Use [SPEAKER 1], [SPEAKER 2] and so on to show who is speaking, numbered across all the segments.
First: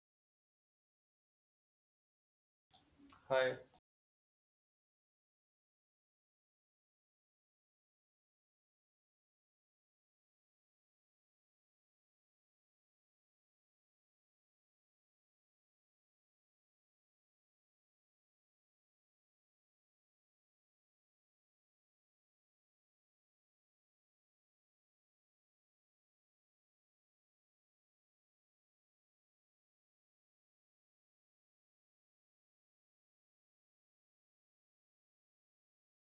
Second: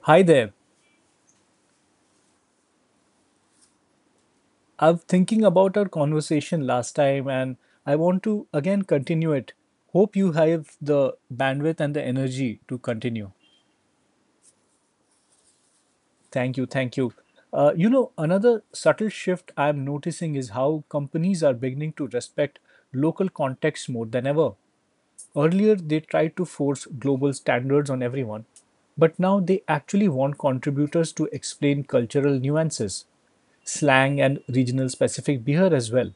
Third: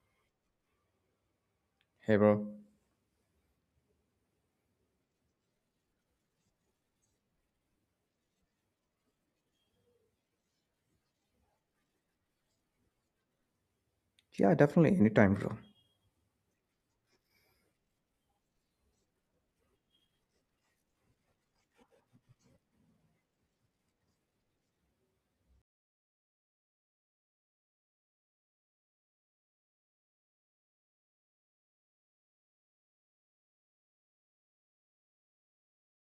[SPEAKER 1] Hi there.
[SPEAKER 2] Hey, bro.
[SPEAKER 3] Hi.
[SPEAKER 1] I was thinking about our conversation last time, and I want to again continue it. Hope you have the bandwidth and the energy to continue.
[SPEAKER 2] Yeah, definitely. Anytime, bro.
[SPEAKER 1] Thank you. Thank you. Another subtle shift I'm noticing is how companies are beginning to respect local context more than ever. Earlier, they tried to force global standards on everyone, but now they actually want contributors to explain cultural nuances, slang, and regional specific behavior as well.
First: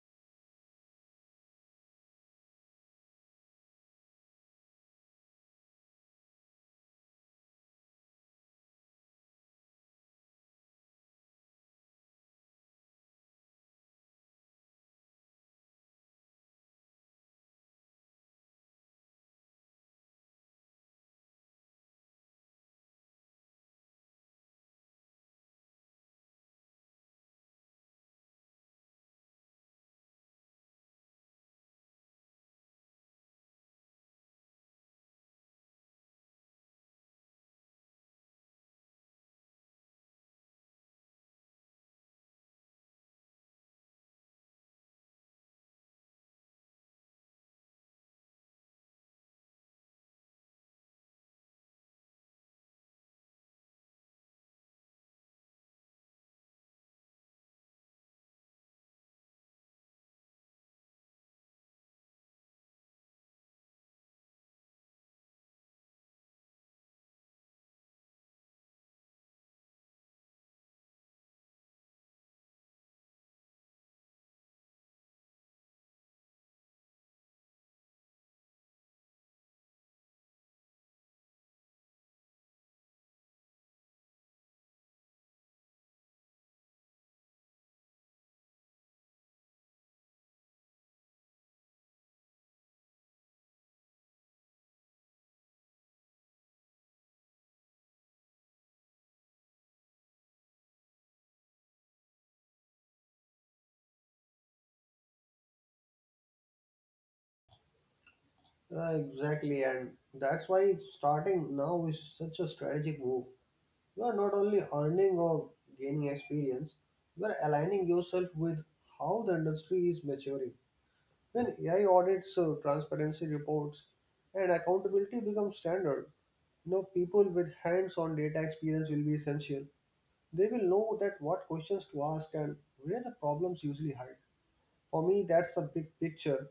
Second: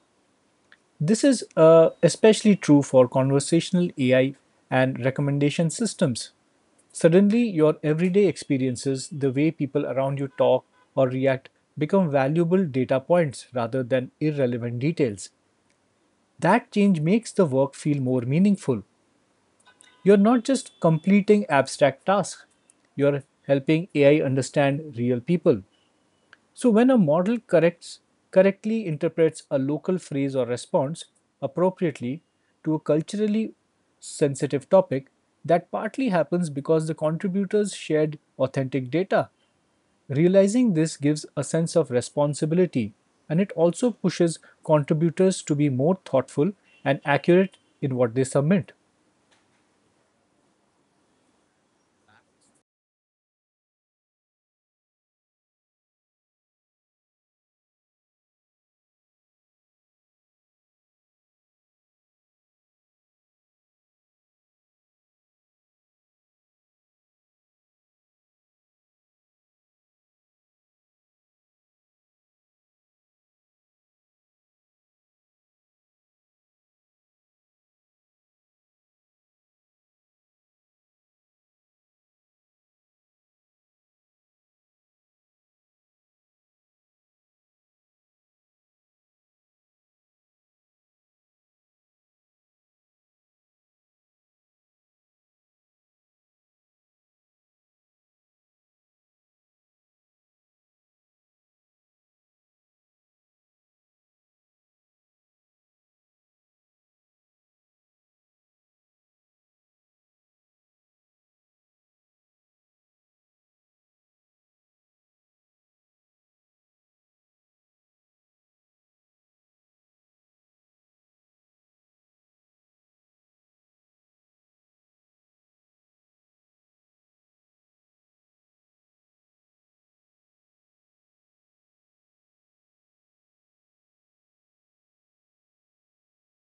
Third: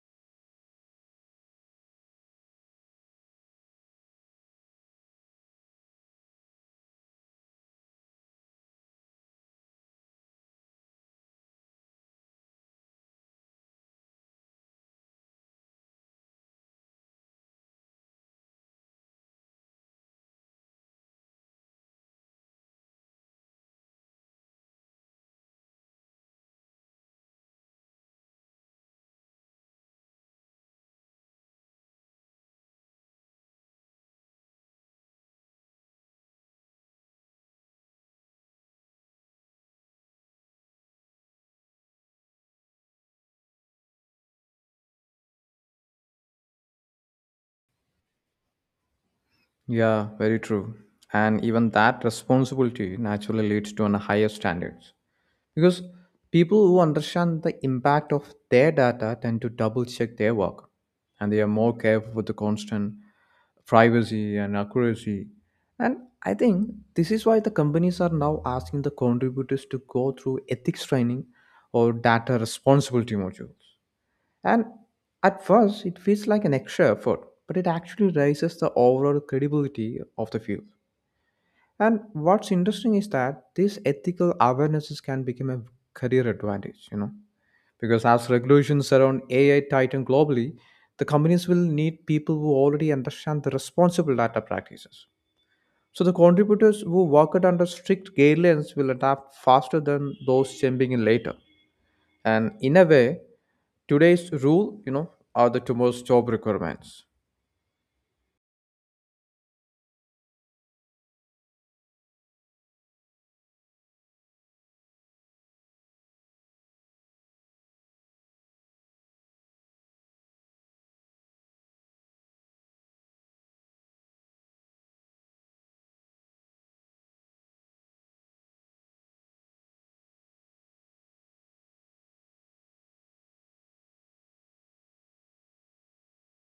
[SPEAKER 1] This is especially true for conversational AI and recommendation systems. Suddenly, your everyday experiences, the way people around you talk or react, become valuable data points rather than irrelevant details. That change makes the work feel more meaningful. You're not just completing abstract tasks, you're helping AI understand real people. So when a model corrects correctly interprets a local phrase or response appropriately to a culturally sensitive topic, that partly happens because the contributors shared authentic data. Realizing this gives a sense of responsibility, and it also pushes contributors to be more thoughtful and accurate in what they submit.
[SPEAKER 2] Yeah, very true. And even that responsibility naturally leads to an higher standards. Because people who understand the impact of their data tend to double check their work, and they are more careful with the constant privacy and accuracy. And I think this is why the companies are now asking the contributors to go through ethics training or data responsibility modules. And at first, it feels like an extra effort, but it actually raises the overall credibility of the field. And what's interesting is that these ethical awarenesses can become a career advantage, you know, because as regulations around AI tighten globally, the companies will need people who already understand the responsible data practices. So the contributors who work it under strict guidelines will adapt faster than those jumping in later, and in a way, today's rule, you know, are the tomorrow's job requirements.
[SPEAKER 3] Exactly, and that's why starting now is such a strategic move. You are not only earning or gaining experience, you are aligning yourself with how the industry is maturing. When AI audits, transparency reports, and accountability become standard, you know, people with hands-on data experience will be essential. They will know that what questions to ask and where the problems usually hide. For me, that's the big picture.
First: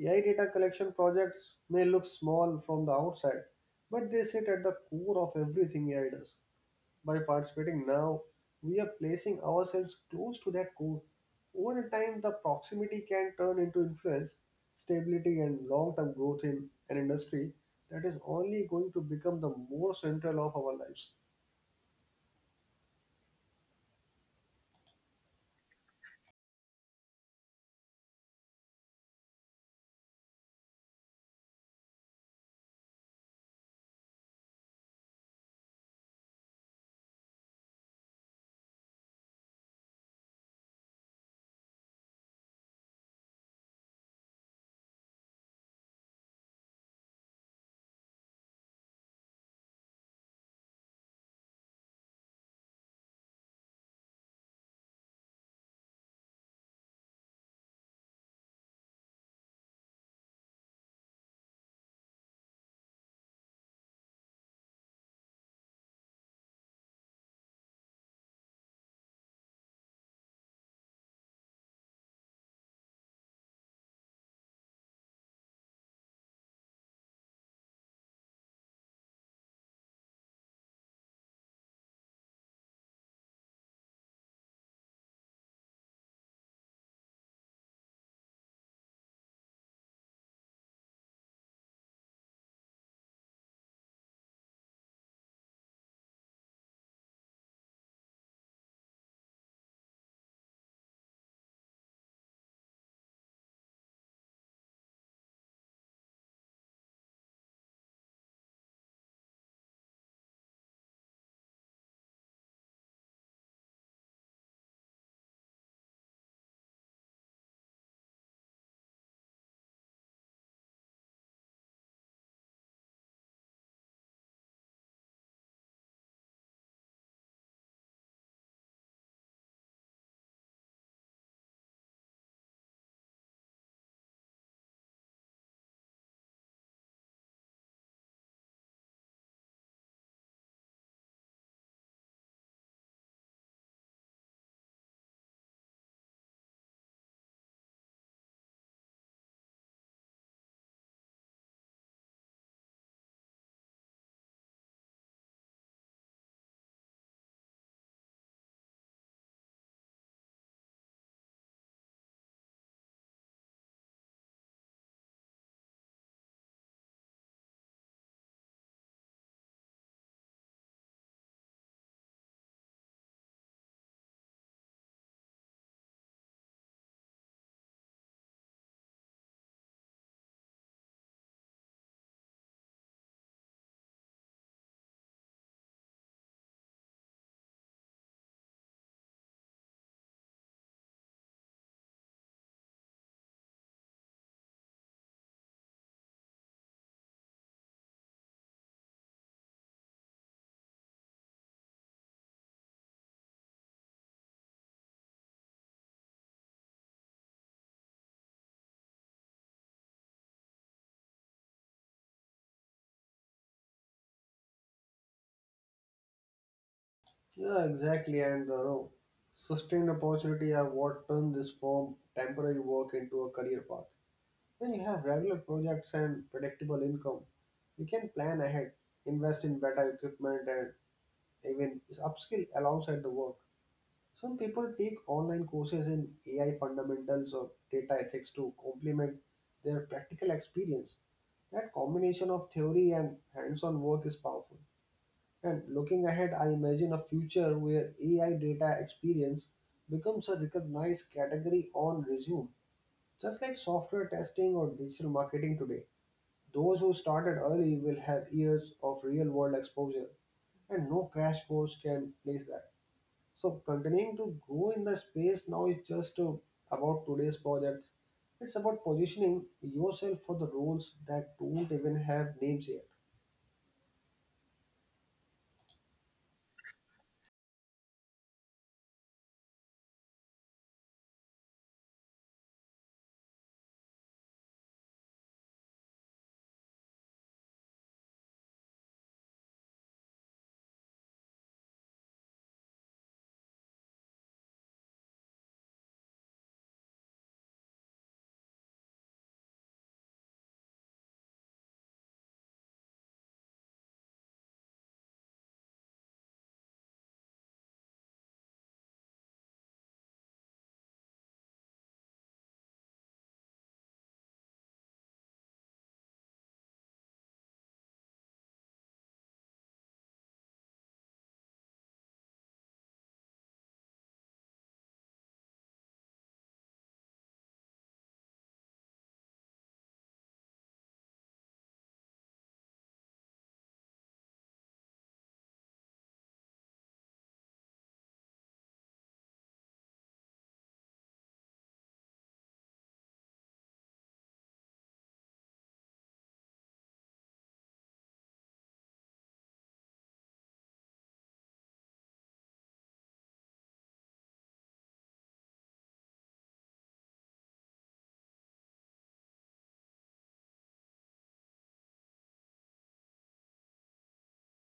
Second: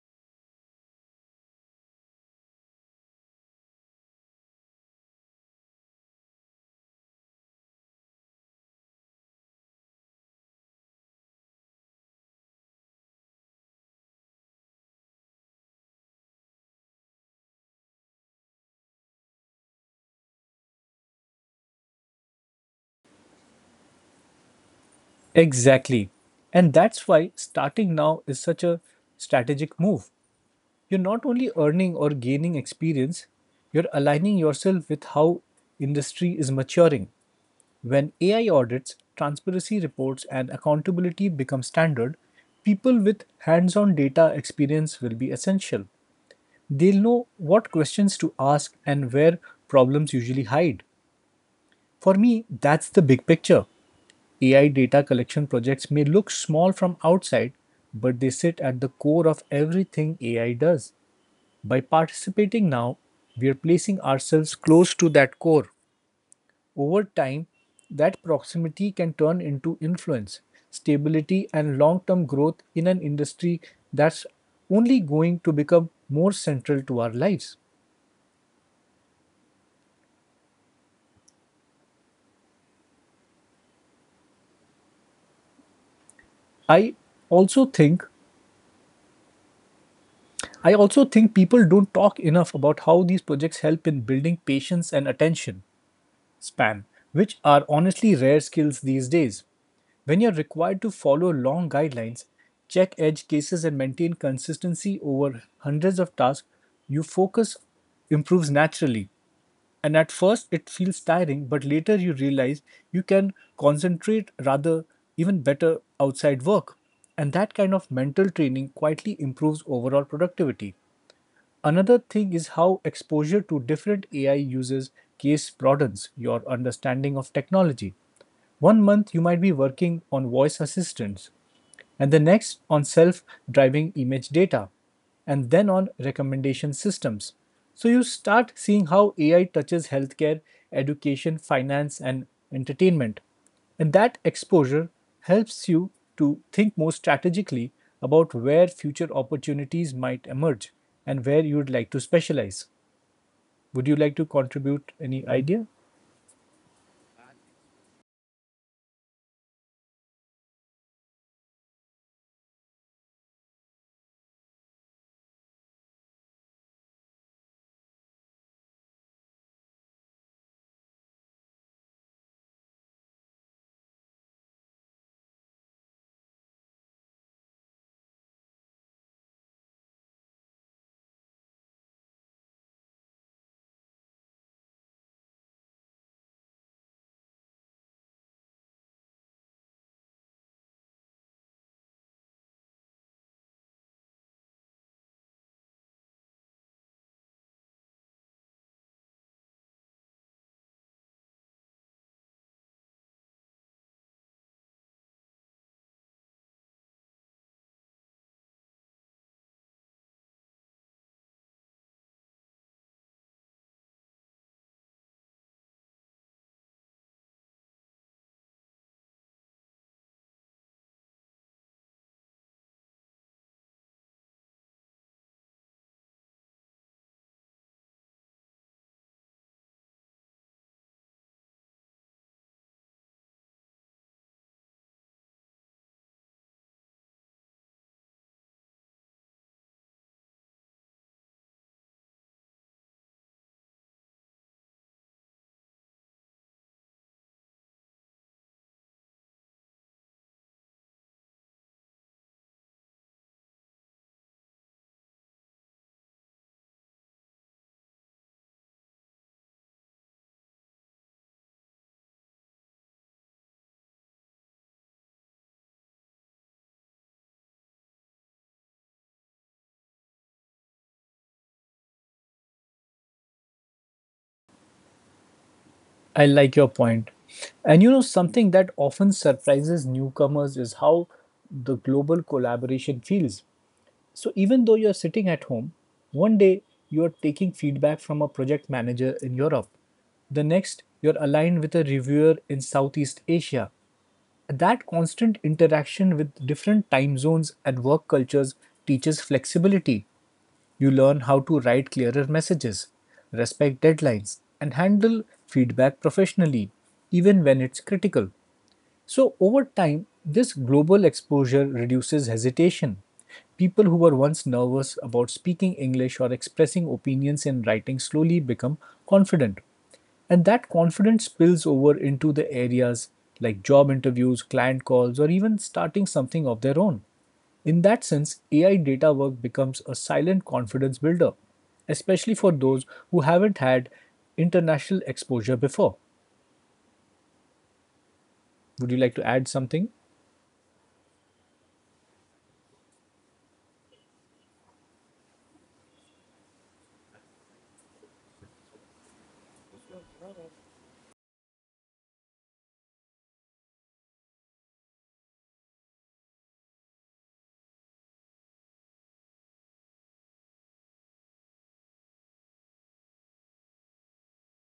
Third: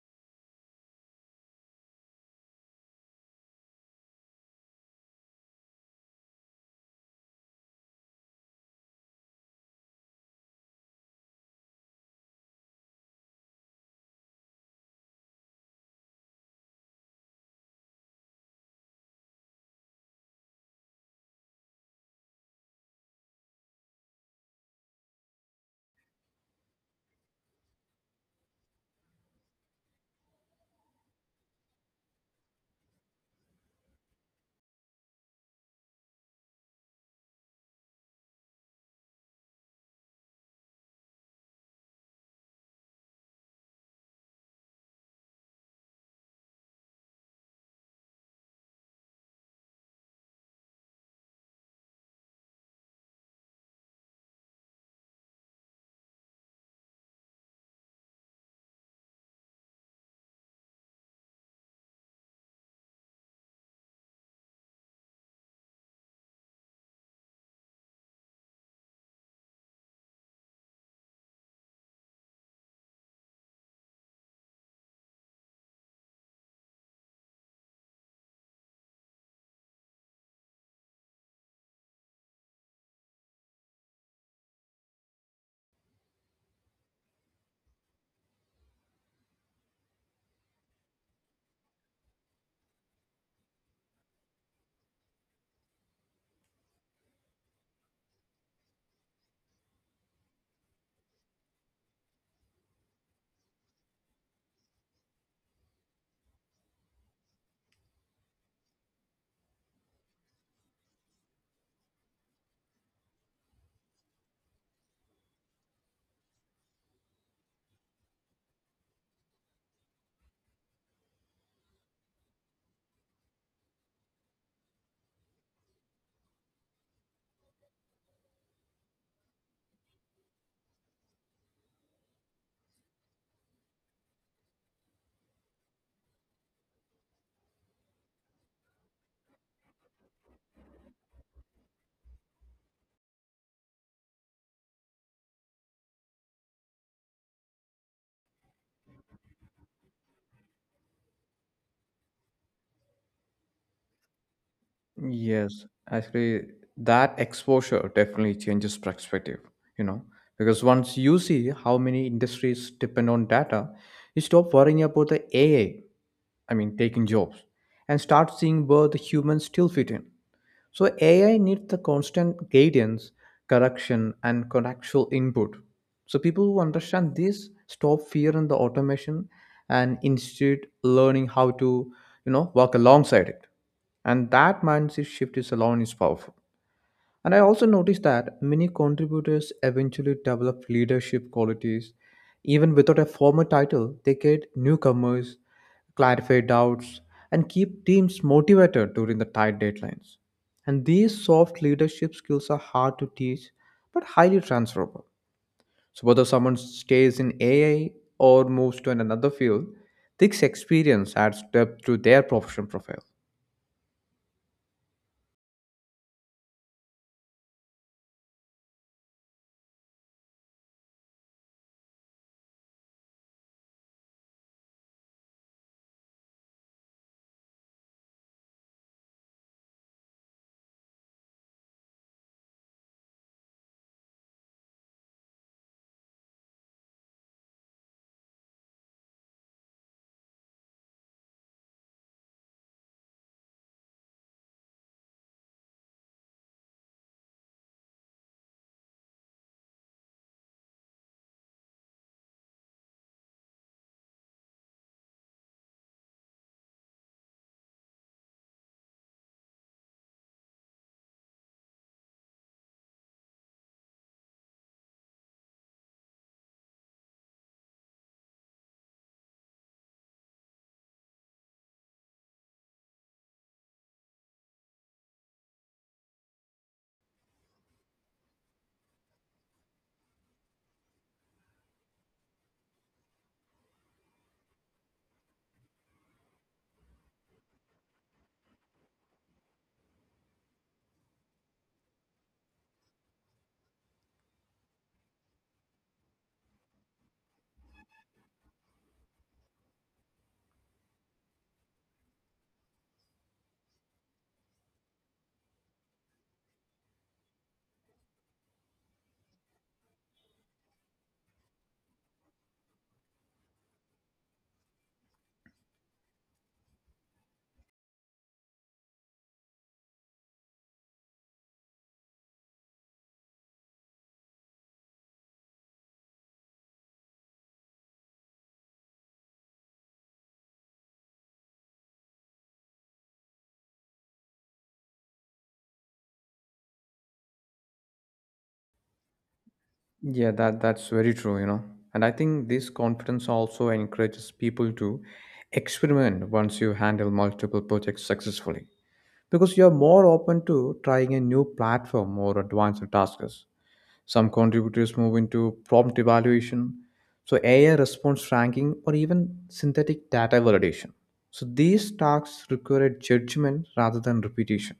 [SPEAKER 3] AI data collection projects may look small from the outside, but they sit at the core of everything AI does. By participating now, we are placing ourselves close to that core. Over time, the proximity can turn into influence, stability, and long term growth in an industry that is only going to become the more central of our lives.
[SPEAKER 1] Exactly. And that's why starting now is such a strategic move. You're not only earning or gaining experience, you're aligning yourself with how industry is maturing. When AI audits, transparency reports, and accountability become standard, people with hands on data experience will be essential. They'll know what questions to ask and where problems usually hide. For me, that's the big picture. AI data collection projects may look small from outside, but they sit at the core of everything AI does. By participating now, we are placing ourselves close to that core. Over time, that proximity can turn into influence, stability, and long term growth in an industry that's only going to become more central to our lives. I also think I also think people don't talk enough about how these projects help in building patience and attention span, which are honestly rare skills these days. When you're required to follow long guidelines, check edge cases, and maintain consistency over hundreds of tasks, your focus improves naturally. And at first, it feels tiring, but later you realize you can concentrate rather even better outside work. And that kind of mental training quietly improves overall productivity. Another thing is how exposure to different AI uses case broadens your understanding of technology. One month you might be working on voice assistants, and the next on self driving image data, and then on recommendation systems. So you start seeing how AI touches healthcare, education, finance, and entertainment. And that exposure helps you to think more strategically about where future opportunities might emerge and where you would like to specialize. Would you like to contribute any
[SPEAKER 2] Yes,
[SPEAKER 1] idea?
[SPEAKER 2] actually, that exposure definitely changes perspective, you know, because once you see how many industries depend on data, you stop worrying about the AI, I mean taking jobs, and start seeing where the humans still fit in. So AI needs the constant guidance, correction, and contextual input. So people who understand this stop fear in the automation and instead learning how to, you know, work alongside it. And that mindset shift is alone is powerful. And I also noticed that many contributors eventually develop leadership qualities. Even without a formal title, they get newcomers, clarify doubts, and keep teams motivated during the tight deadlines. And these soft leadership skills are hard to teach but highly transferable. So, whether someone stays in AI or moves to another field, this experience adds depth to their professional profile.
[SPEAKER 3] Yeah, exactly. And no, Sustained opportunity are what turn this form temporary work into a career path. When you have regular projects and predictable income, you can plan ahead, invest in better equipment, and even upskill alongside the work. Some people take online courses in AI fundamentals or data ethics to complement their practical experience. That combination of theory and hands on work is powerful. And looking ahead, I imagine a future where AI data experience becomes a recognized category on resume, just like software testing or digital marketing today. Those who started early will have years of real world exposure, and no crash course can replace that. So, continuing to grow in the space now is just about today's projects. It's about positioning yourself for the roles that don't even have names yet.
[SPEAKER 1] I like your point. And you know, something that often surprises newcomers is how the global collaboration feels. So, even though you're sitting at home, one day you're taking feedback from a project manager in Europe. The next, you're aligned with a reviewer in Southeast Asia. That constant interaction with different time zones and work cultures teaches flexibility. You learn how to write clearer messages, respect deadlines, and handle feedback professionally, even when it's critical. So, over time, this global exposure reduces hesitation. People who were once nervous about speaking English or expressing opinions in writing slowly become confident. And that confidence spills over into the areas like job interviews, client calls, or even starting something of their own. In that sense, AI data work becomes a silent confidence builder, especially for those who haven't had international exposure before. Would you like to add something?
[SPEAKER 2] Yeah, that's very true, you know. And I think this confidence also encourages people to experiment once you handle multiple projects successfully. Because you're more open to trying a new platform or advanced tasks. Some contributors move into prompt evaluation, so AI response ranking, or even synthetic data validation. So these tasks require judgment rather than repetition.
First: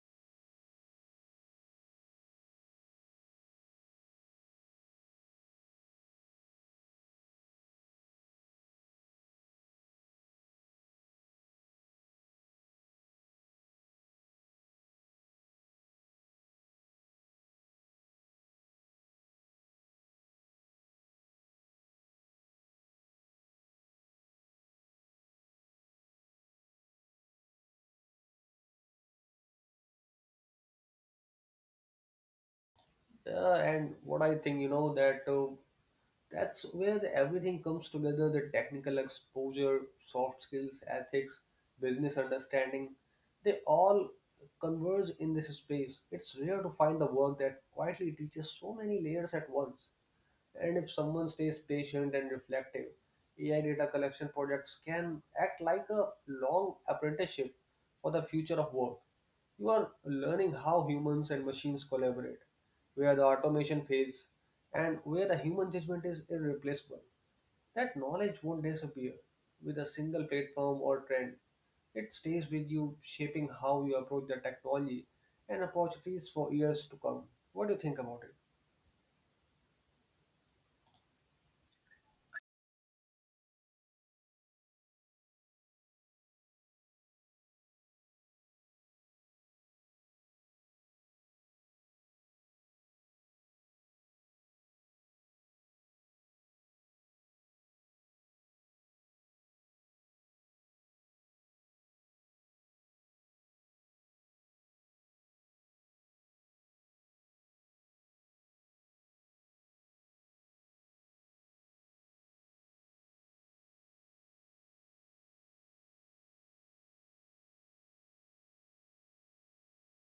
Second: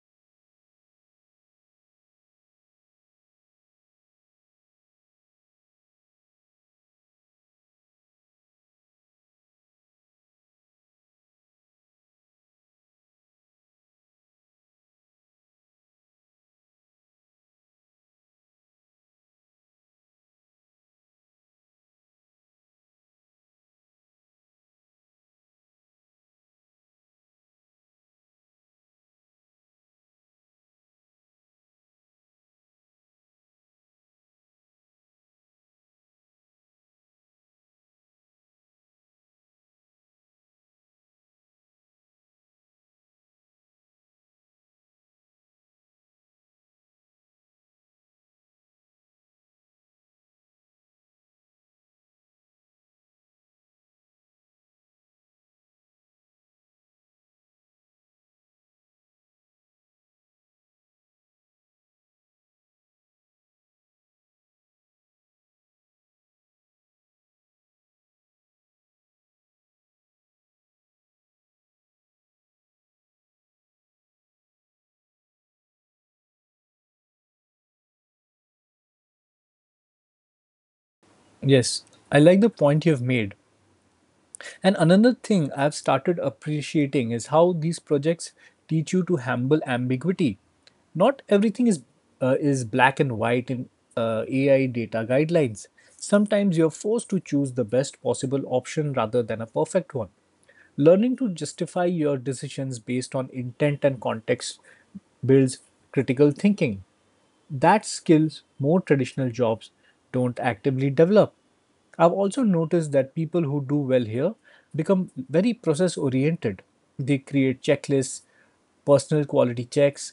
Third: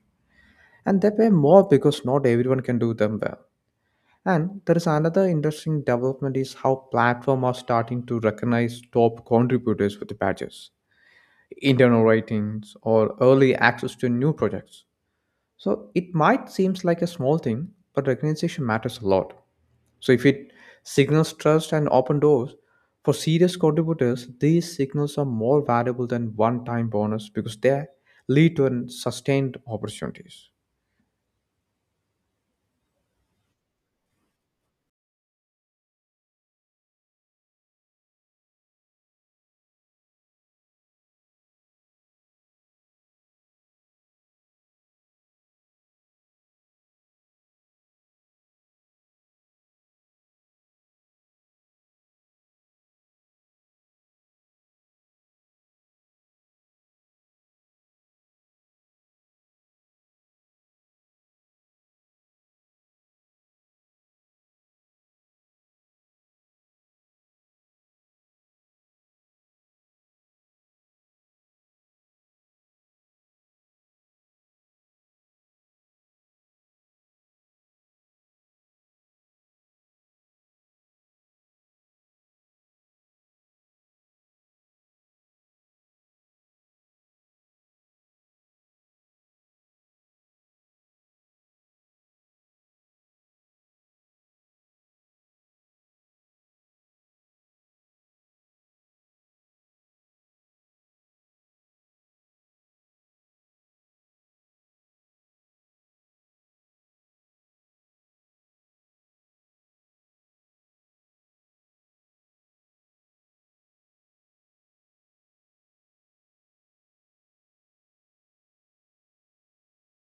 [SPEAKER 2] And they pay more because not everyone can do them well. And there is another interesting development is how platforms are starting to recognize top contributors with badges, internal ratings, or early access to new projects. So it might seems like a small thing, but recognition matters a lot. So if it signals trust and open doors for serious contributors, these signals are more valuable than one-time bonus because they lead to an sustained opportunities.
[SPEAKER 3] And what I think, you know, that's where the, everything comes together the technical exposure, soft skills, ethics, business understanding. They all converge in this space. It's rare to find the work that quietly teaches so many layers at once. And if someone stays patient and reflective, AI data collection projects can act like a long apprenticeship for the future of work. You are learning how humans and machines collaborate, where the automation fails, and where the human judgment is irreplaceable. That knowledge won't disappear with a single platform or trend. It stays with you, shaping how you approach the technology and opportunities for years to come. What do you think about it?
[SPEAKER 1] Yes, I like the point you've made. And another thing I've started appreciating is how these projects teach you to handle ambiguity. Not everything is black and white in AI data guidelines. Sometimes you're forced to choose the best possible option rather than a perfect one. Learning to justify your decisions based on intent and context builds critical thinking that skills more traditional jobs don't actively develop. I've also noticed that people who do well here become very process oriented. They create checklists, personal quality checks,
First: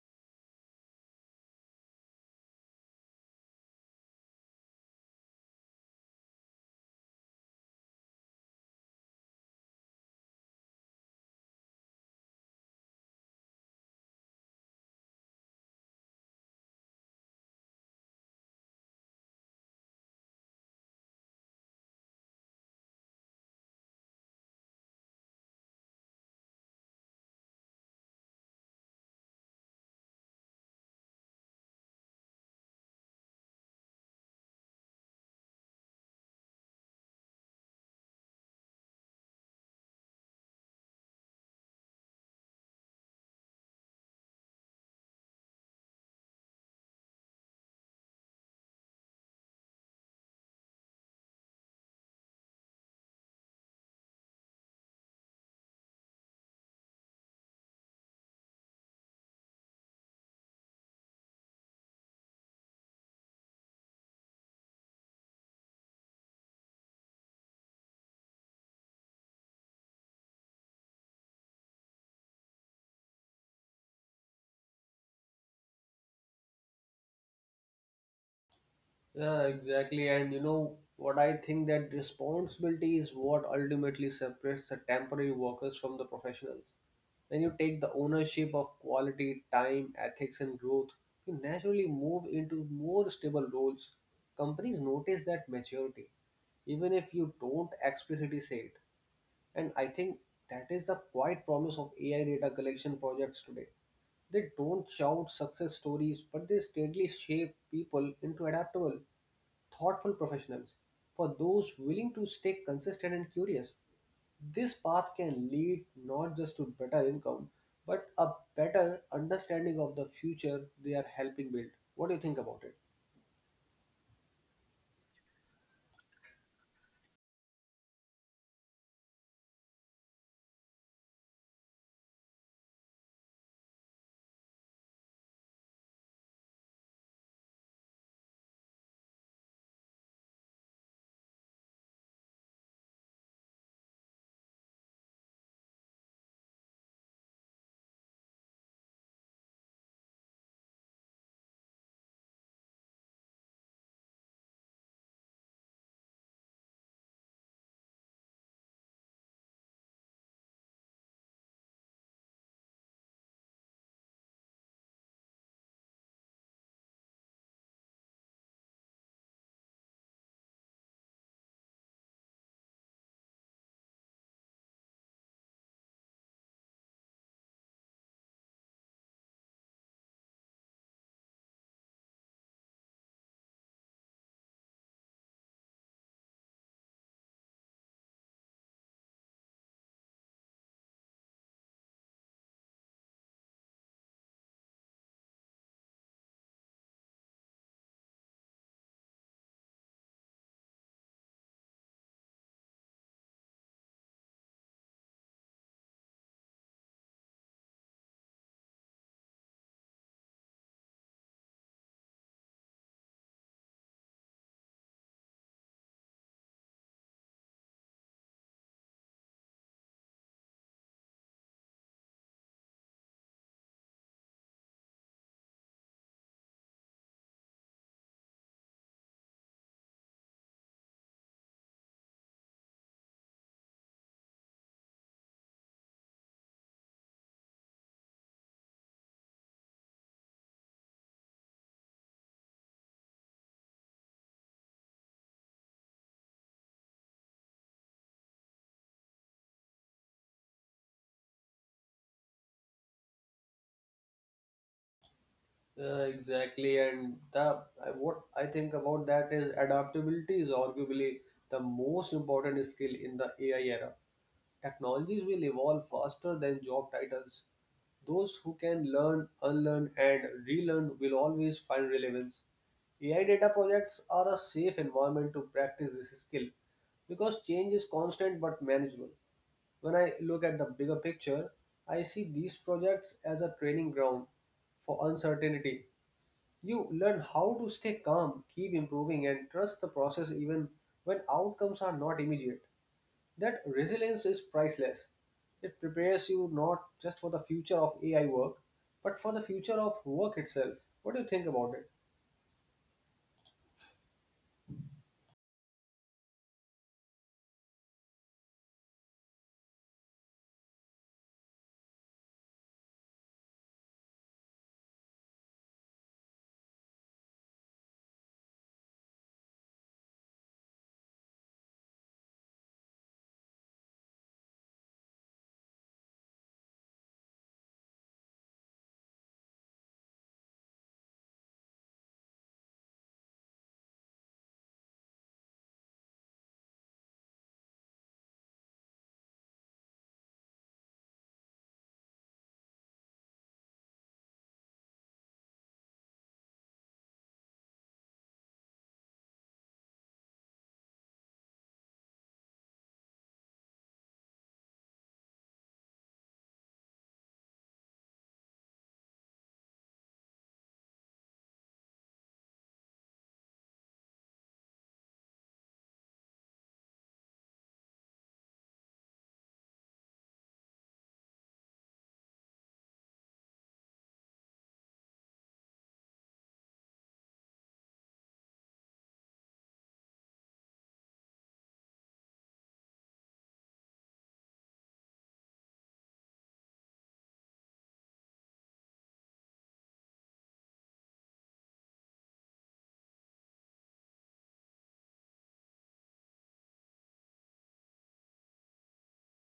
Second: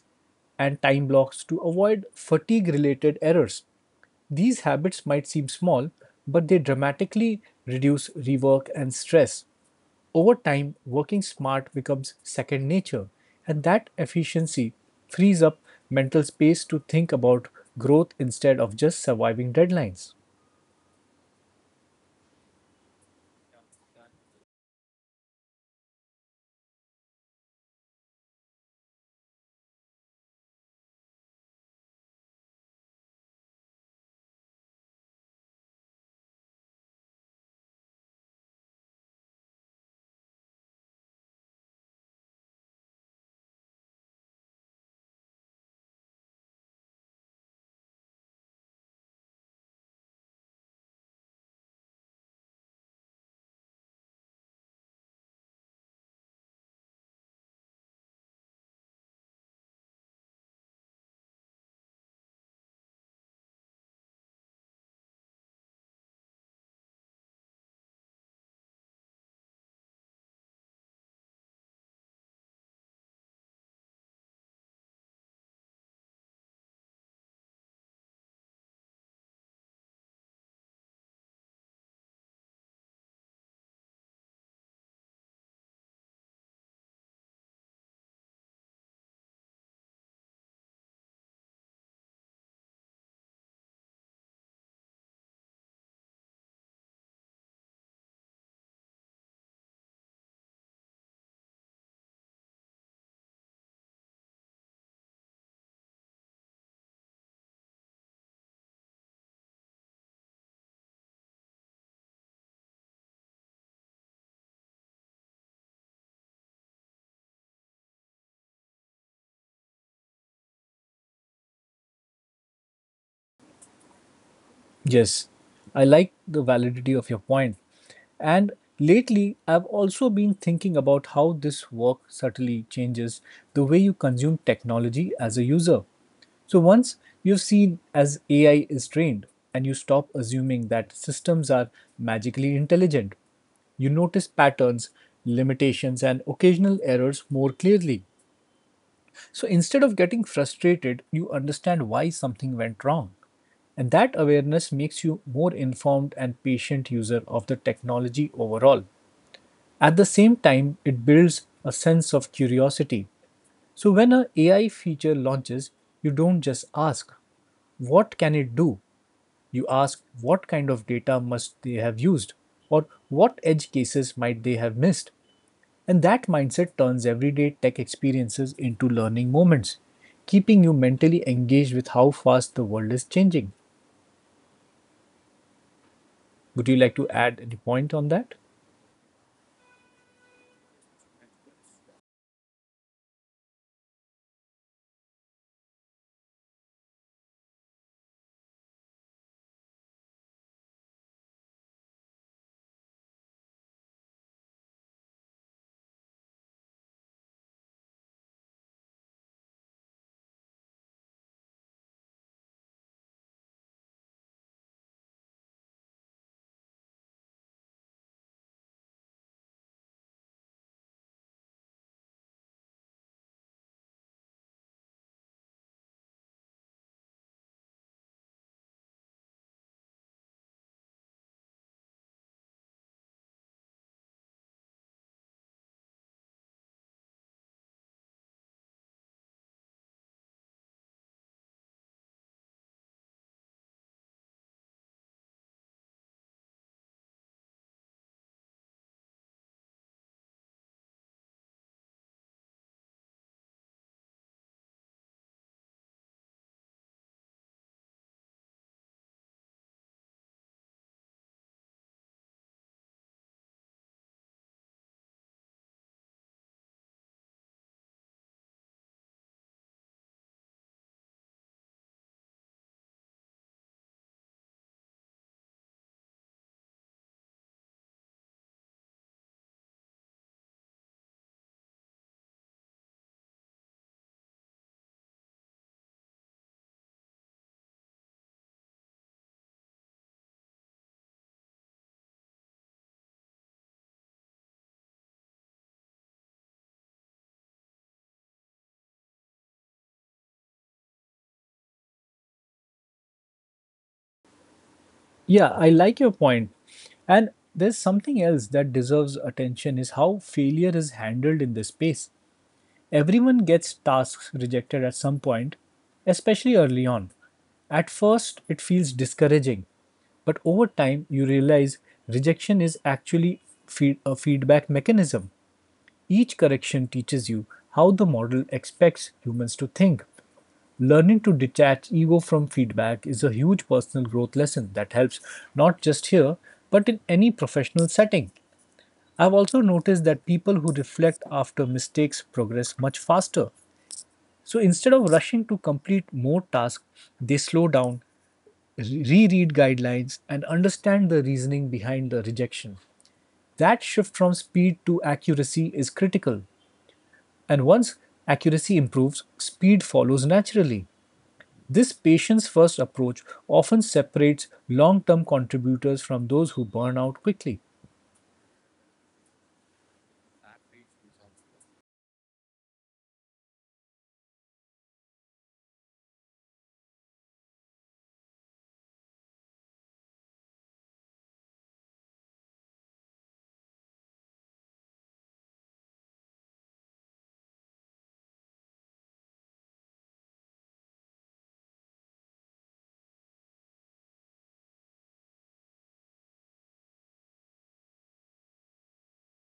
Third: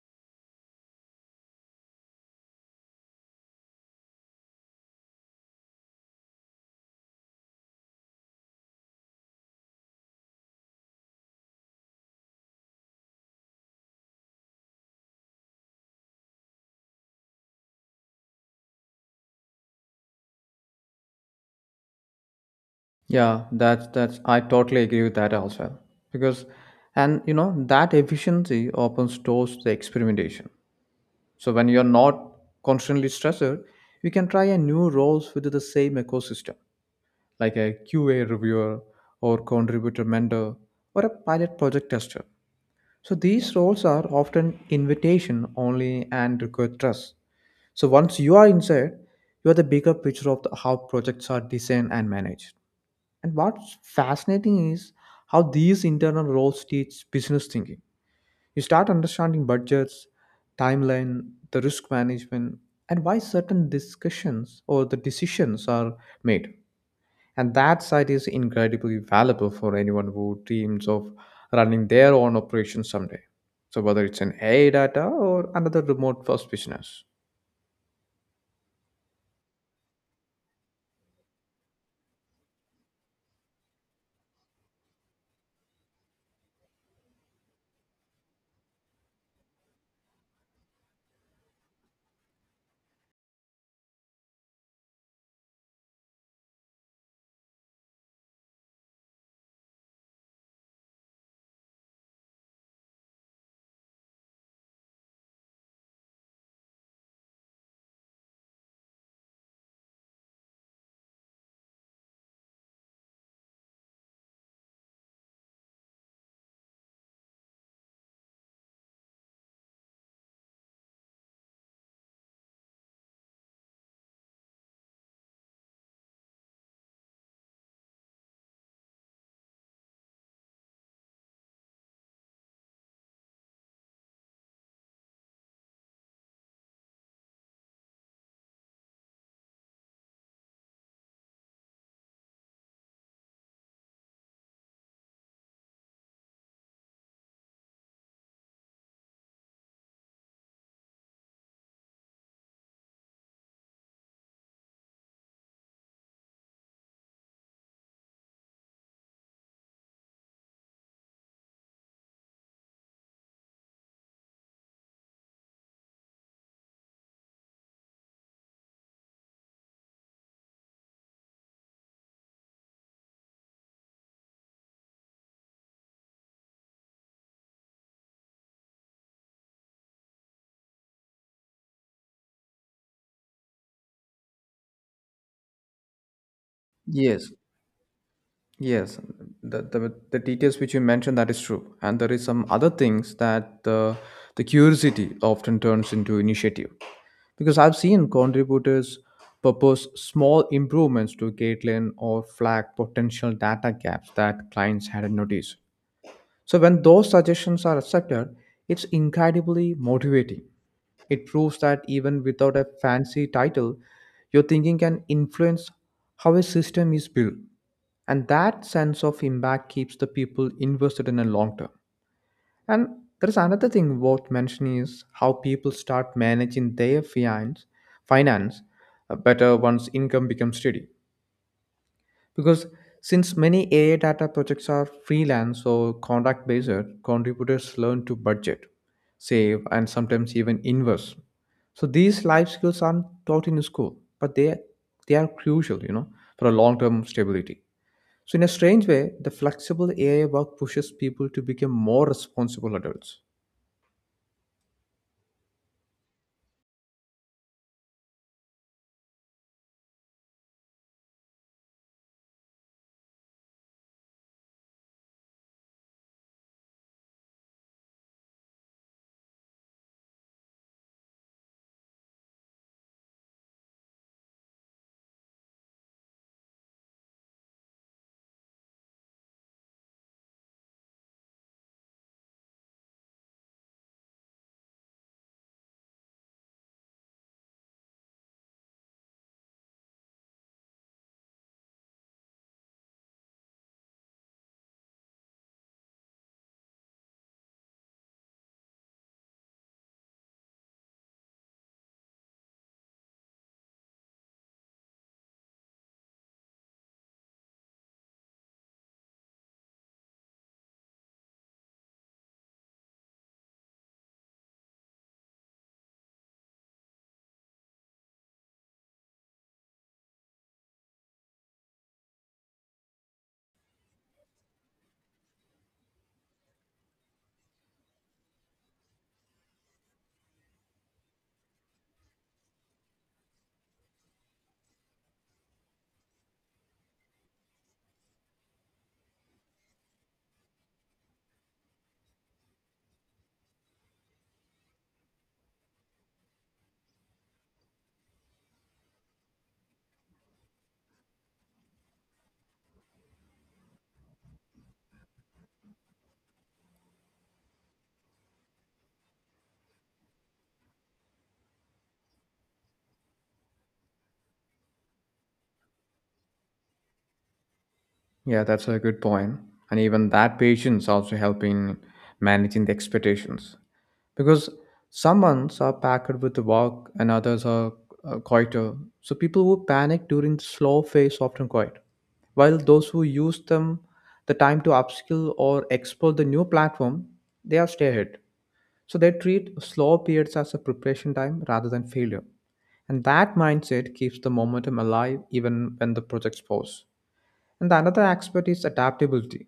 [SPEAKER 1] and time blocks to avoid fatigue related errors. These habits might seem small, but they dramatically reduce rework and stress. Over time, working smart becomes second nature, and that efficiency frees up mental space to think about growth instead of just surviving deadlines.
[SPEAKER 2] Yeah, that's I totally agree with that also. Because, and you know, that efficiency opens doors to experimentation. So when you're not constantly stressed, you can try a new roles within the same ecosystem, like a QA reviewer or contributor mentor or a pilot project tester. So these roles are often invitation only and require trust. So once you are inside, you are the bigger picture of the, how projects are designed and managed. And what's fascinating is how these internal roles teach business thinking. You start understanding budgets, timeline, the risk management, and why certain discussions or the decisions are made. And that side is incredibly valuable for anyone who dreams of running their own operation someday. So whether it's an AI data or another remote first business.
[SPEAKER 3] Yeah, exactly. And you know what I think that responsibility is what ultimately separates the temporary workers from the professionals. When you take the ownership of quality, time, ethics, and growth, you naturally move into more stable roles. Companies notice that maturity, even if you don't explicitly say it. And I think that is the quiet promise of AI data collection projects today. They don't shout success stories, but they steadily shape people into adaptable thoughtful professionals. For those willing to stay consistent and curious, this path can lead not just to better income, but a better understanding of the future they are helping build. What do you think about it?
[SPEAKER 1] Yes, I like the validity of your point. And lately, I've also been thinking about how this work subtly changes the way you consume technology as a user. So once you've seen as AI is trained and you stop assuming that systems are magically intelligent, you notice patterns, limitations, and occasional errors more clearly. So instead of getting frustrated, you understand why something went wrong. And that awareness makes you more informed and patient user of the technology overall. At the same time, it builds a sense of curiosity. So when an AI feature launches, you don't just ask, what can it do? You ask, what kind of data must they have used? Or what edge cases might they have missed? And that mindset turns everyday tech experiences into learning moments, keeping you mentally engaged with how fast the world is changing. Would you like to
[SPEAKER 2] Yes,
[SPEAKER 1] add any point on that?
[SPEAKER 2] Yes, the details which you mentioned that is true, and there is some other things that the curiosity often turns into initiative, because I've seen contributors propose small improvements to Gatelin or flag potential data gaps that clients hadn't noticed. So when those suggestions are accepted, it's incredibly motivating. It proves that even without a fancy title, your thinking can influence how a system is built, and that sense of impact keeps the people invested in a long term. And there is another thing worth mentioning is how people start managing their finance better once income becomes steady, because since many AI data projects are freelance or contract based, contributors learn to budget, save, and sometimes even invest. So these life skills aren't taught in school, but they are crucial, you know, for a long term stability. So, in a strange way, the flexible AI work pushes people to become more responsible adults.
[SPEAKER 3] Exactly, and what I think about that is adaptability is arguably the most important skill in the AI era. Technologies will evolve faster than job titles. Those who can learn, unlearn, and relearn will always find relevance. AI data projects are a safe environment to practice this skill because change is constant but manageable. When I look at the bigger picture, I see these projects as a training ground for uncertainty. You learn how to stay calm, keep improving, and trust the process even when outcomes are not immediate. That resilience is priceless. It prepares you not just for the future of AI work, but for the future of work itself. What do you think about it?
[SPEAKER 1] Yeah, I like your point. And there's something else that deserves attention is how failure is handled in this space. Everyone gets tasks rejected at some point, especially early on. At first, it feels discouraging, but over time, you realize rejection is actually a feedback mechanism. Each correction teaches you how the model expects humans to think. Learning to detach ego from feedback is a huge personal growth lesson that helps not just here, but in any professional setting. I've also noticed that people who reflect after mistakes progress much faster. So instead of rushing to complete more tasks, they slow down, reread guidelines, and understand the reasoning behind the rejection. That shift from speed to accuracy is critical, and once accuracy improves, speed follows naturally. This patients first approach often separates long term contributors from those who burn out quickly.
[SPEAKER 2] Yeah, that's a good point. And even that patience also help in managing the expectations. Because some months are packed with the work and others are quieter. So people who panic during the slow phase often quiet. While those who use them the time to upskill or explore the new platform, they are stay ahead. So they treat slow periods as a preparation time rather than failure. And that mindset keeps the momentum alive even when the projects pause. And the another aspect is adaptability.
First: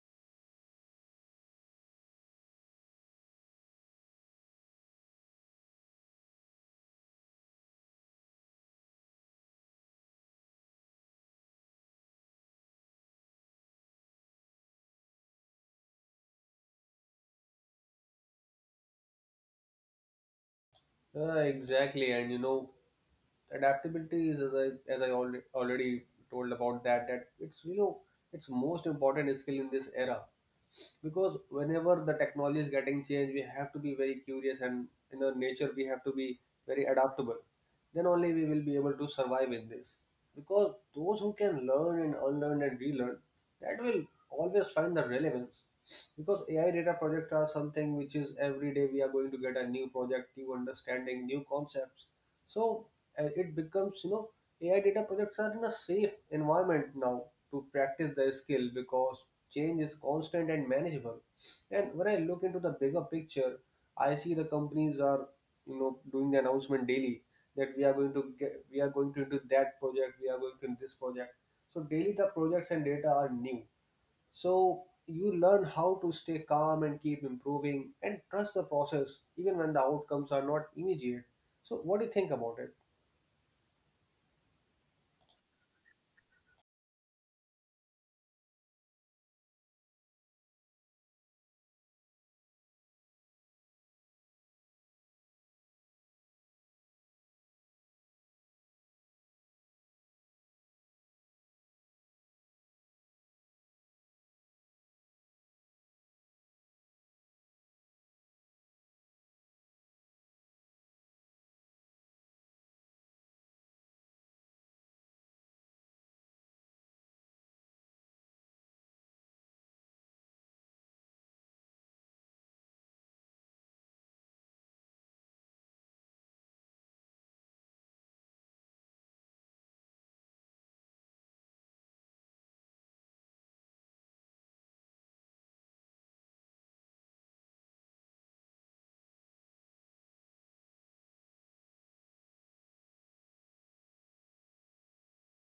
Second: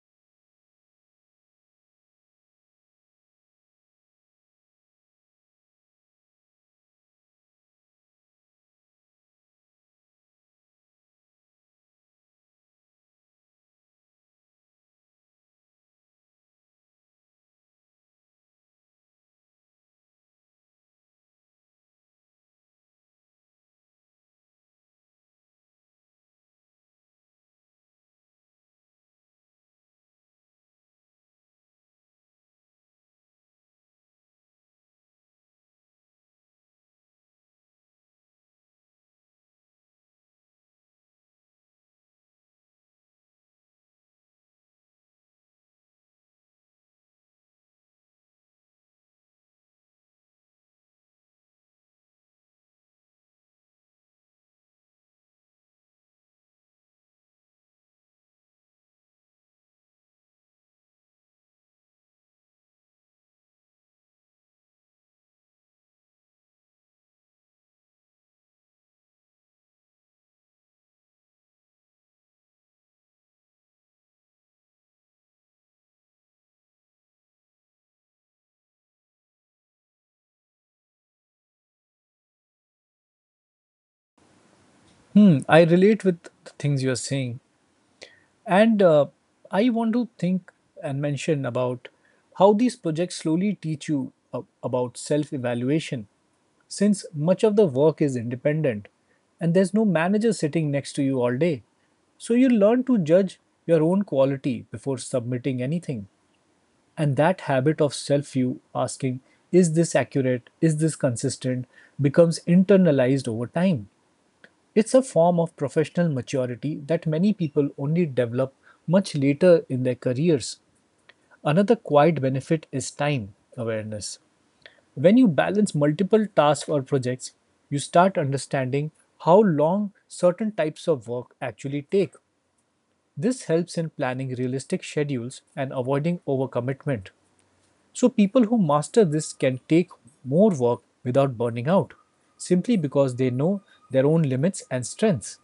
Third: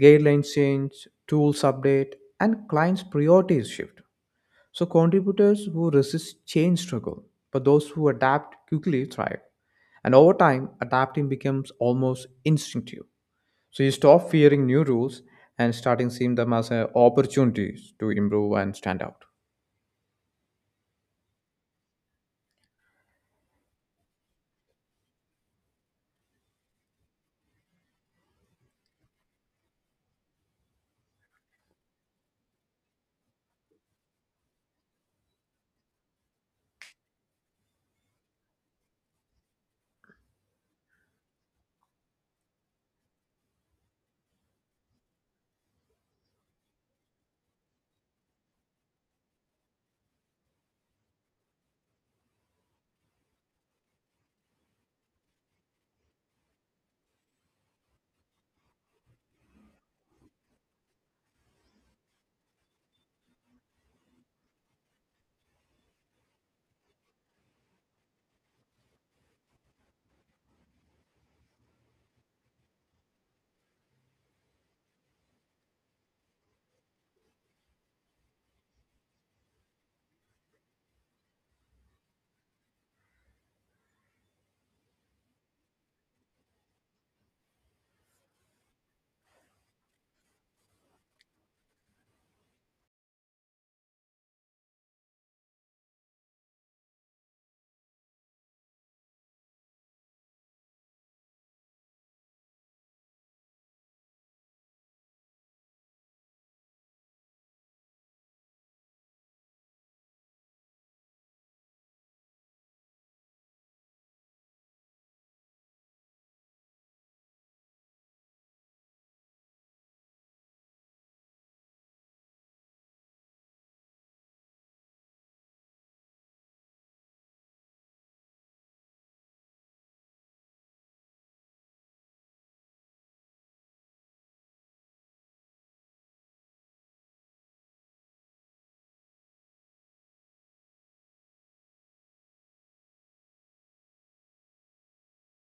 [SPEAKER 2] Guidelines change, tools update, and clients' priorities shift. So contributors who resist change struggle, but those who adapt quickly thrive. And over time, adapting becomes almost instinctive. So you stop fearing new rules and starting seeing them as opportunities to improve and stand out.
[SPEAKER 3] Exactly, and you know, adaptability is as I already told about that it's, you know, it's most important skill in this era. Because whenever the technology is getting changed we have to be very curious and in our nature we have to be very adaptable, then only we will be able to survive in this. Because those who can learn and unlearn and relearn, that will always find the relevance. Because AI data projects are something which is every day we are going to get a new project, new understanding, new concepts. So it becomes, you know, AI data projects are in a safe environment now to practice their skill because change is constant and manageable. And when I look into the bigger picture, I see the companies are, you know, doing the announcement daily that we are going to get, we are going to do that project, we are going to do this project. So daily the projects and data are new. So you learn how to stay calm and keep improving and trust the process even when the outcomes are not immediate. So what do you think about it?
[SPEAKER 1] Hmm, I relate with the things you are saying. And I want to think and mention about how these projects slowly teach you about self evaluation. Since much of the work is independent and there's no manager sitting next to you all day, so you learn to judge your own quality before submitting anything. And that habit of self view asking, is this accurate, is this consistent, becomes internalized over time. It's a form of professional maturity that many people only develop much later in their careers. Another quiet benefit is time awareness. When you balance multiple tasks or projects, you start understanding how long certain types of work actually take. This helps in planning realistic schedules and avoiding overcommitment. So, people who master this can take more work without burning out simply because they know their own limits and strengths.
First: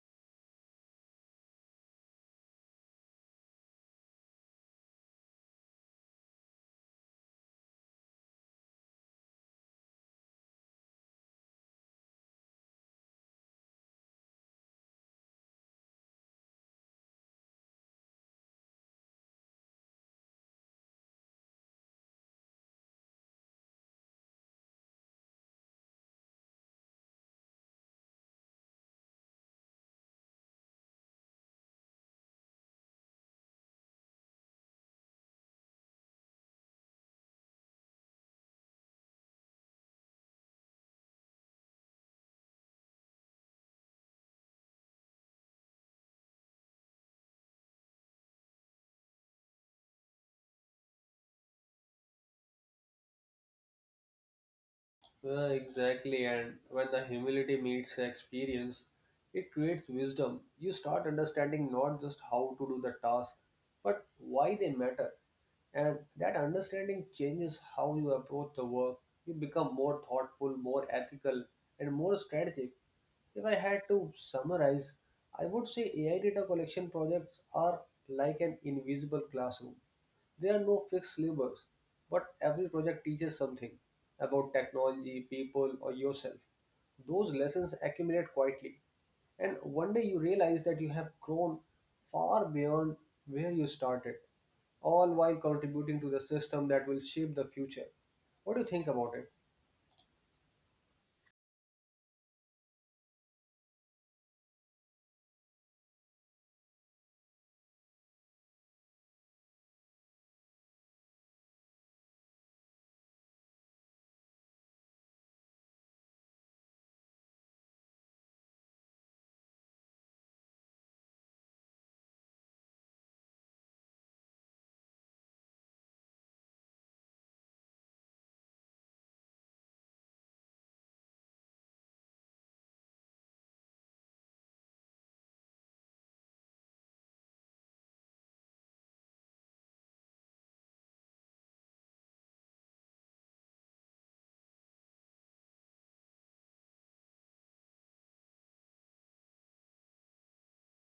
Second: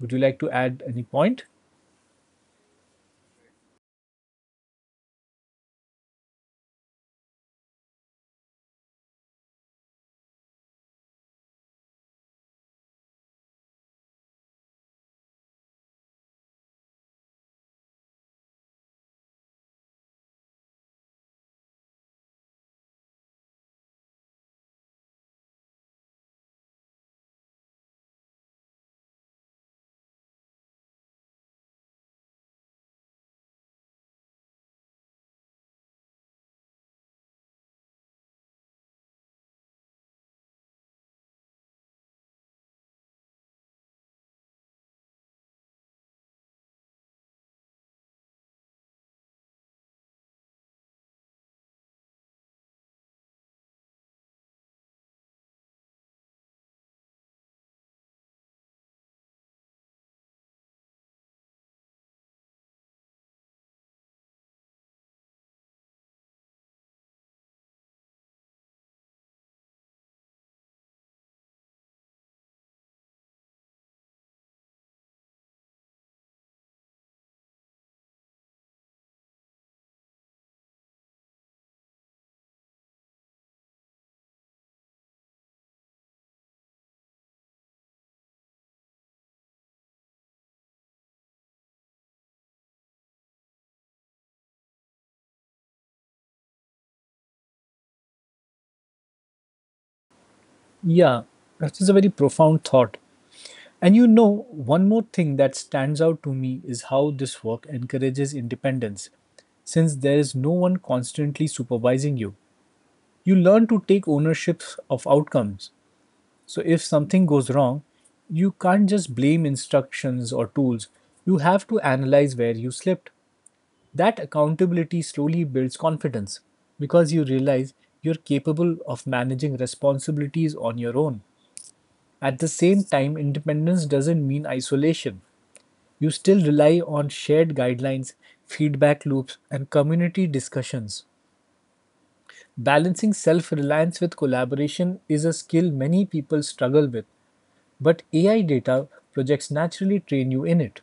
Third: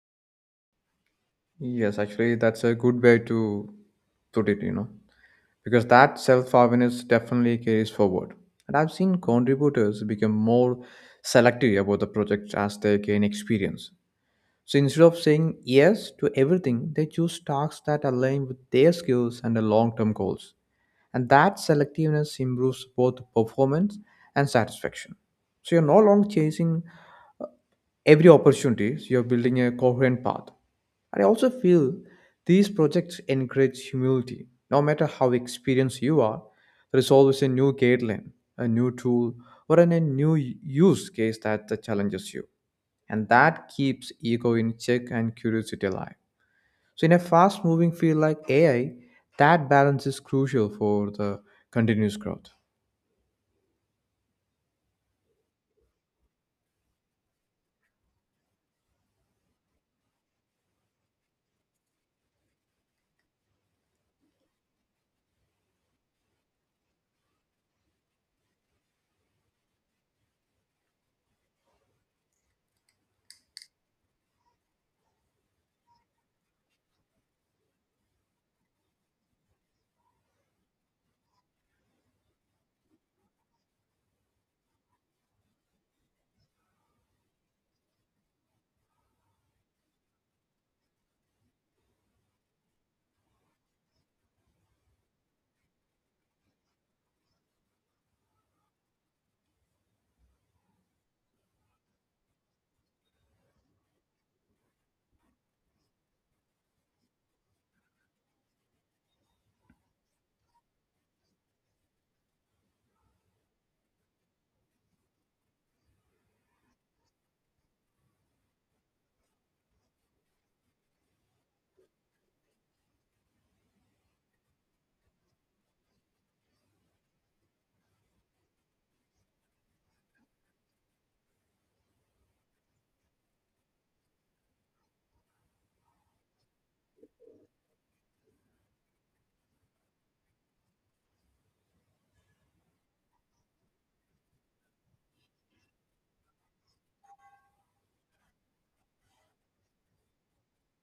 [SPEAKER 1] Would you like to add any point?
[SPEAKER 2] Yes, actually, that's a good way to put it, you know, because that self awareness definitely carries forward. And I've seen contributors become more selective about the project as they gain experience. So instead of saying yes to everything, they choose tasks that align with their skills and their long term goals. And that selectiveness improves both performance and satisfaction. So you're no longer chasing every opportunity, you're building a coherent path. I also feel these projects encourage humility. No matter how experienced you are, there is always a new guideline, a new tool, or a new use case that challenges you. And that keeps ego in check and curiosity alive. So, in a fast moving field like AI, that balance is crucial for the continuous growth.
[SPEAKER 3] Exactly, and when the humility meets experience, it creates wisdom. You start understanding not just how to do the task, but why they matter. And that understanding changes how you approach the work, you become more thoughtful, more ethical, and more strategic. If I had to summarize, I would say AI data collection projects are like an invisible classroom. There are no fixed syllabus, but every project teaches something about technology, people, or yourself. Those lessons accumulate quietly, and one day you realize that you have grown far beyond where you started, all while contributing to the system that will shape the future. What do you think about it?
[SPEAKER 1] Yeah, that is a very profound thought. And you know, one more thing that stands out to me is how this work encourages independence. Since there is no one constantly supervising you, you learn to take ownership of outcomes. So if something goes wrong, you can't just blame instructions or tools. You have to analyze where you slipped. That accountability slowly builds confidence because you realize you're capable of managing responsibilities on your own. At the same time, independence doesn't mean isolation. You still rely on shared guidelines, feedback loops, and community discussions. Balancing self reliance with collaboration is a skill many people struggle with. But AI data projects naturally train you in it.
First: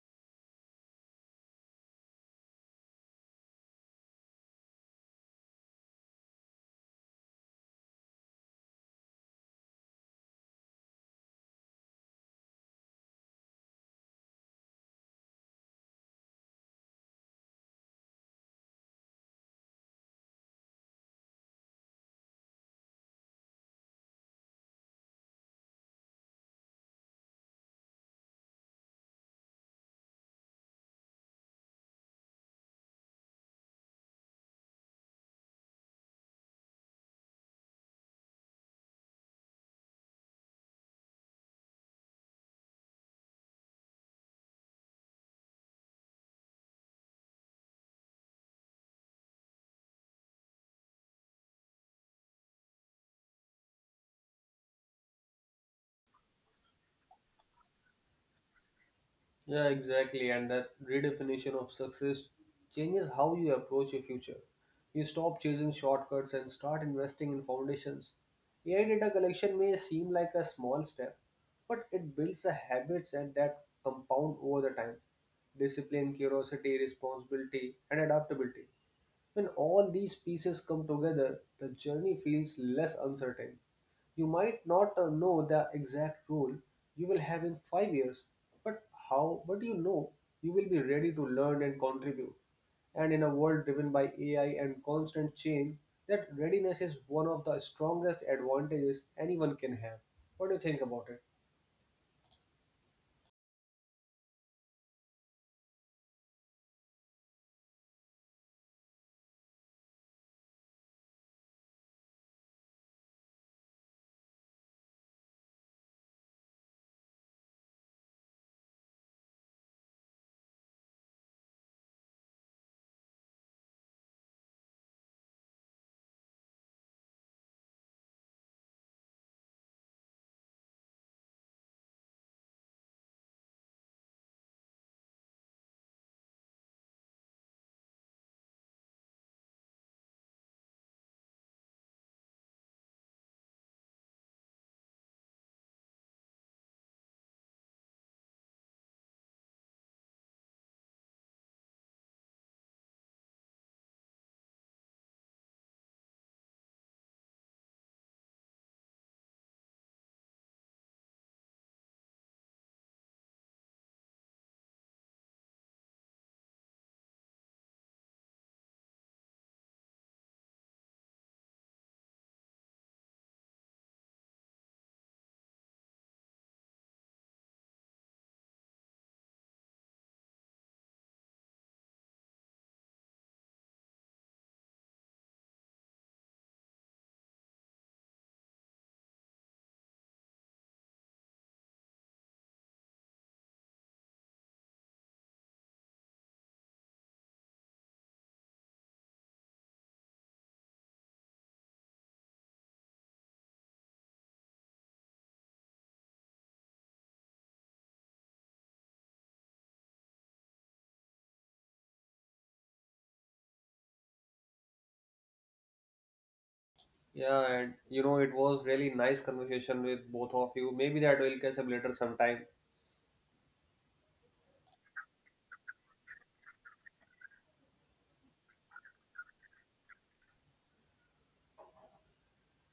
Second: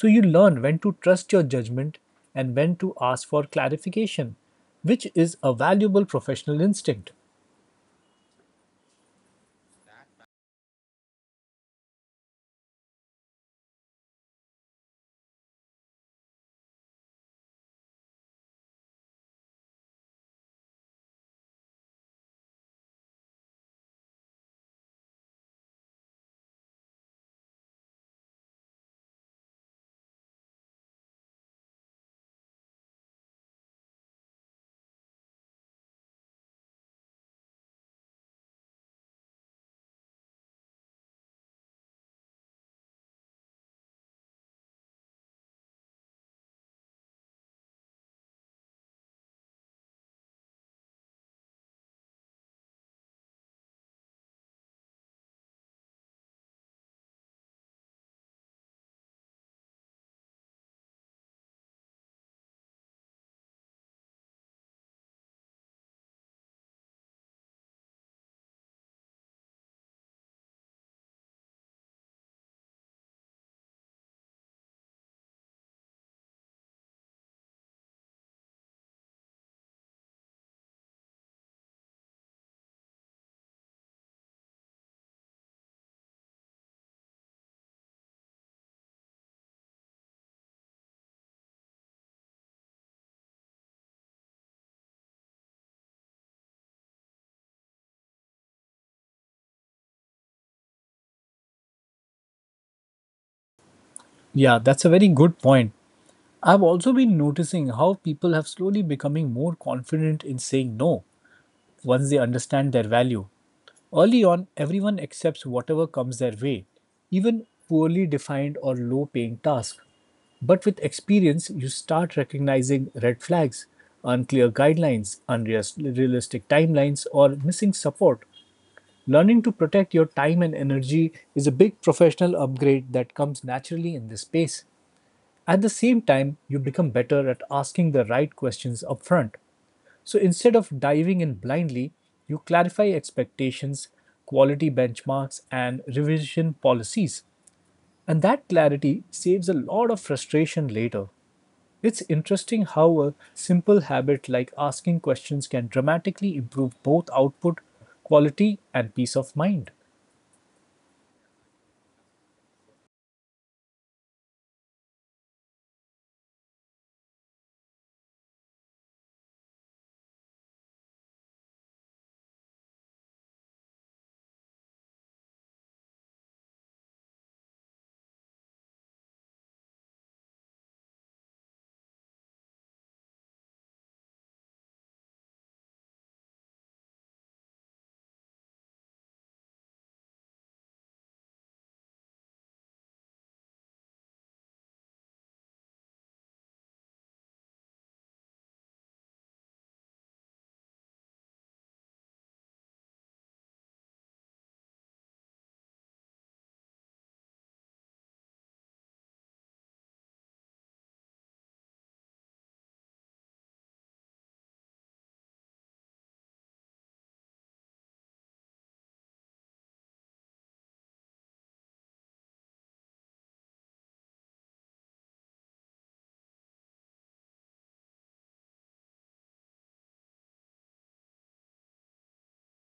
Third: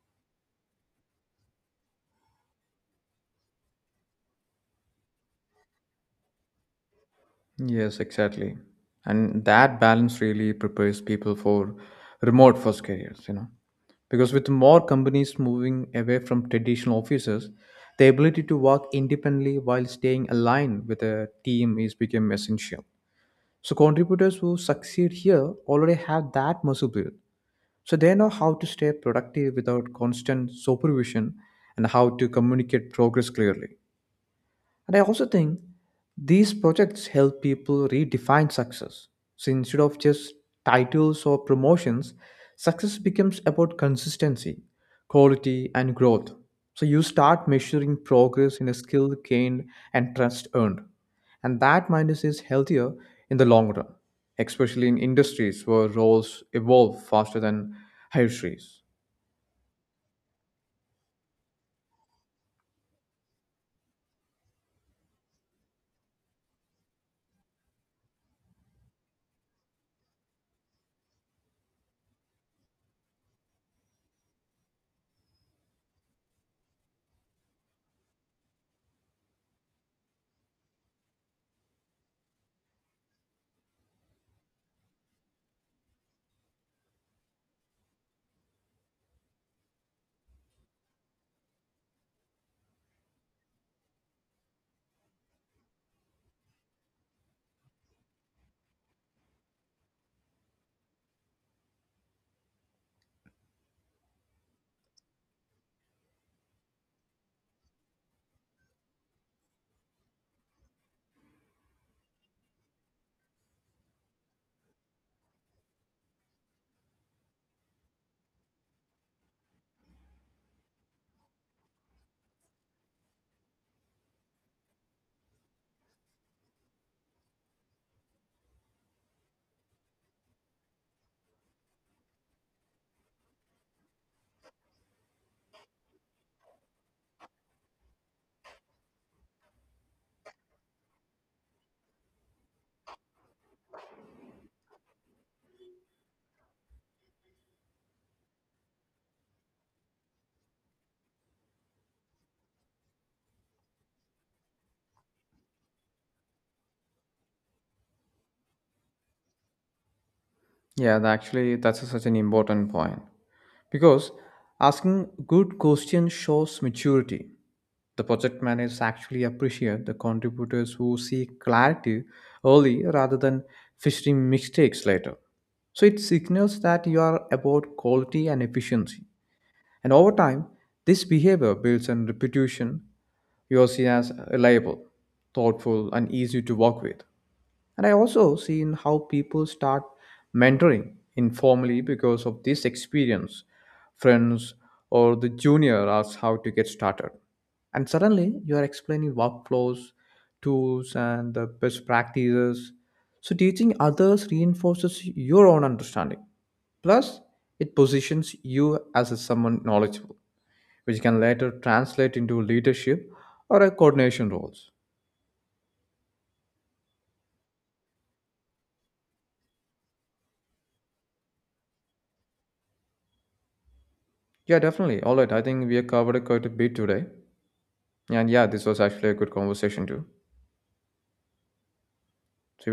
[SPEAKER 1] So you learn when to trust your judgment and when to ask for clarification, which is a valuable professional instinct.
[SPEAKER 2] Yes, exactly. And that balance really prepares people for remote first careers, you know. Because with more companies moving away from traditional offices, the ability to work independently while staying aligned with a team is become essential. So contributors who succeed here already have that muscle built. So they know how to stay productive without constant supervision and how to communicate progress clearly. And I also think these projects help people redefine success. So instead of just titles or promotions, success becomes about consistency, quality, and growth. So you start measuring progress in a skill gained and trust earned. And that mindset is healthier in the long run, especially in industries where roles evolve faster than hierarchies.
[SPEAKER 3] Yeah, exactly. And that redefinition of success changes how you approach your future. You stop chasing shortcuts and start investing in foundations. AI data collection may seem like a small step, but it builds the habits and that compound over the time. Discipline, curiosity, responsibility, and adaptability. When all these pieces come together, the journey feels less uncertain. You might not know the exact role you will have in 5 years, but but you know you will be ready to learn and contribute. And in a world driven by AI and constant change, that readiness is one of the strongest advantages anyone can have. What do you think about it?
[SPEAKER 1] Yeah, that's a very good point. I've also been noticing how people have slowly becoming more confident in saying no, once they understand their value. Early on, everyone accepts whatever comes their way, even poorly defined or low paying tasks. But with experience, you start recognizing red flags, unclear guidelines, unrealistic timelines, or missing support. Learning to protect your time and energy is a big professional upgrade that comes naturally in this space. At the same time, you become better at asking the right questions upfront. So instead of diving in blindly, you clarify expectations, quality benchmarks, and revision policies. And that clarity saves a lot of frustration later. It's interesting how a simple habit like asking questions can dramatically improve both output, quality, and peace of mind.
[SPEAKER 2] Actually, that's such an important point. Because asking good questions shows maturity. The project managers actually appreciate the contributors who seek clarity early rather than fishing mistakes later. So it signals that you are about quality and efficiency. And over time, this behavior builds on reputation. You are seen as reliable, thoughtful, and easy to work with. And I also seen how people start mentoring informally because of this experience. Friends or the junior asks how to get started. And suddenly you are explaining workflows, tools, and the best practices. So teaching others reinforces your own understanding. Plus, it positions you as a someone knowledgeable, which can later translate into leadership or a coordination roles.
[SPEAKER 3] Yeah, and you know, it was really nice conversation with both of you. Maybe that will catch up later sometime.
[SPEAKER 2] Yeah, definitely. All right, I think we have covered quite a bit today. And yeah, this was actually a good conversation too. So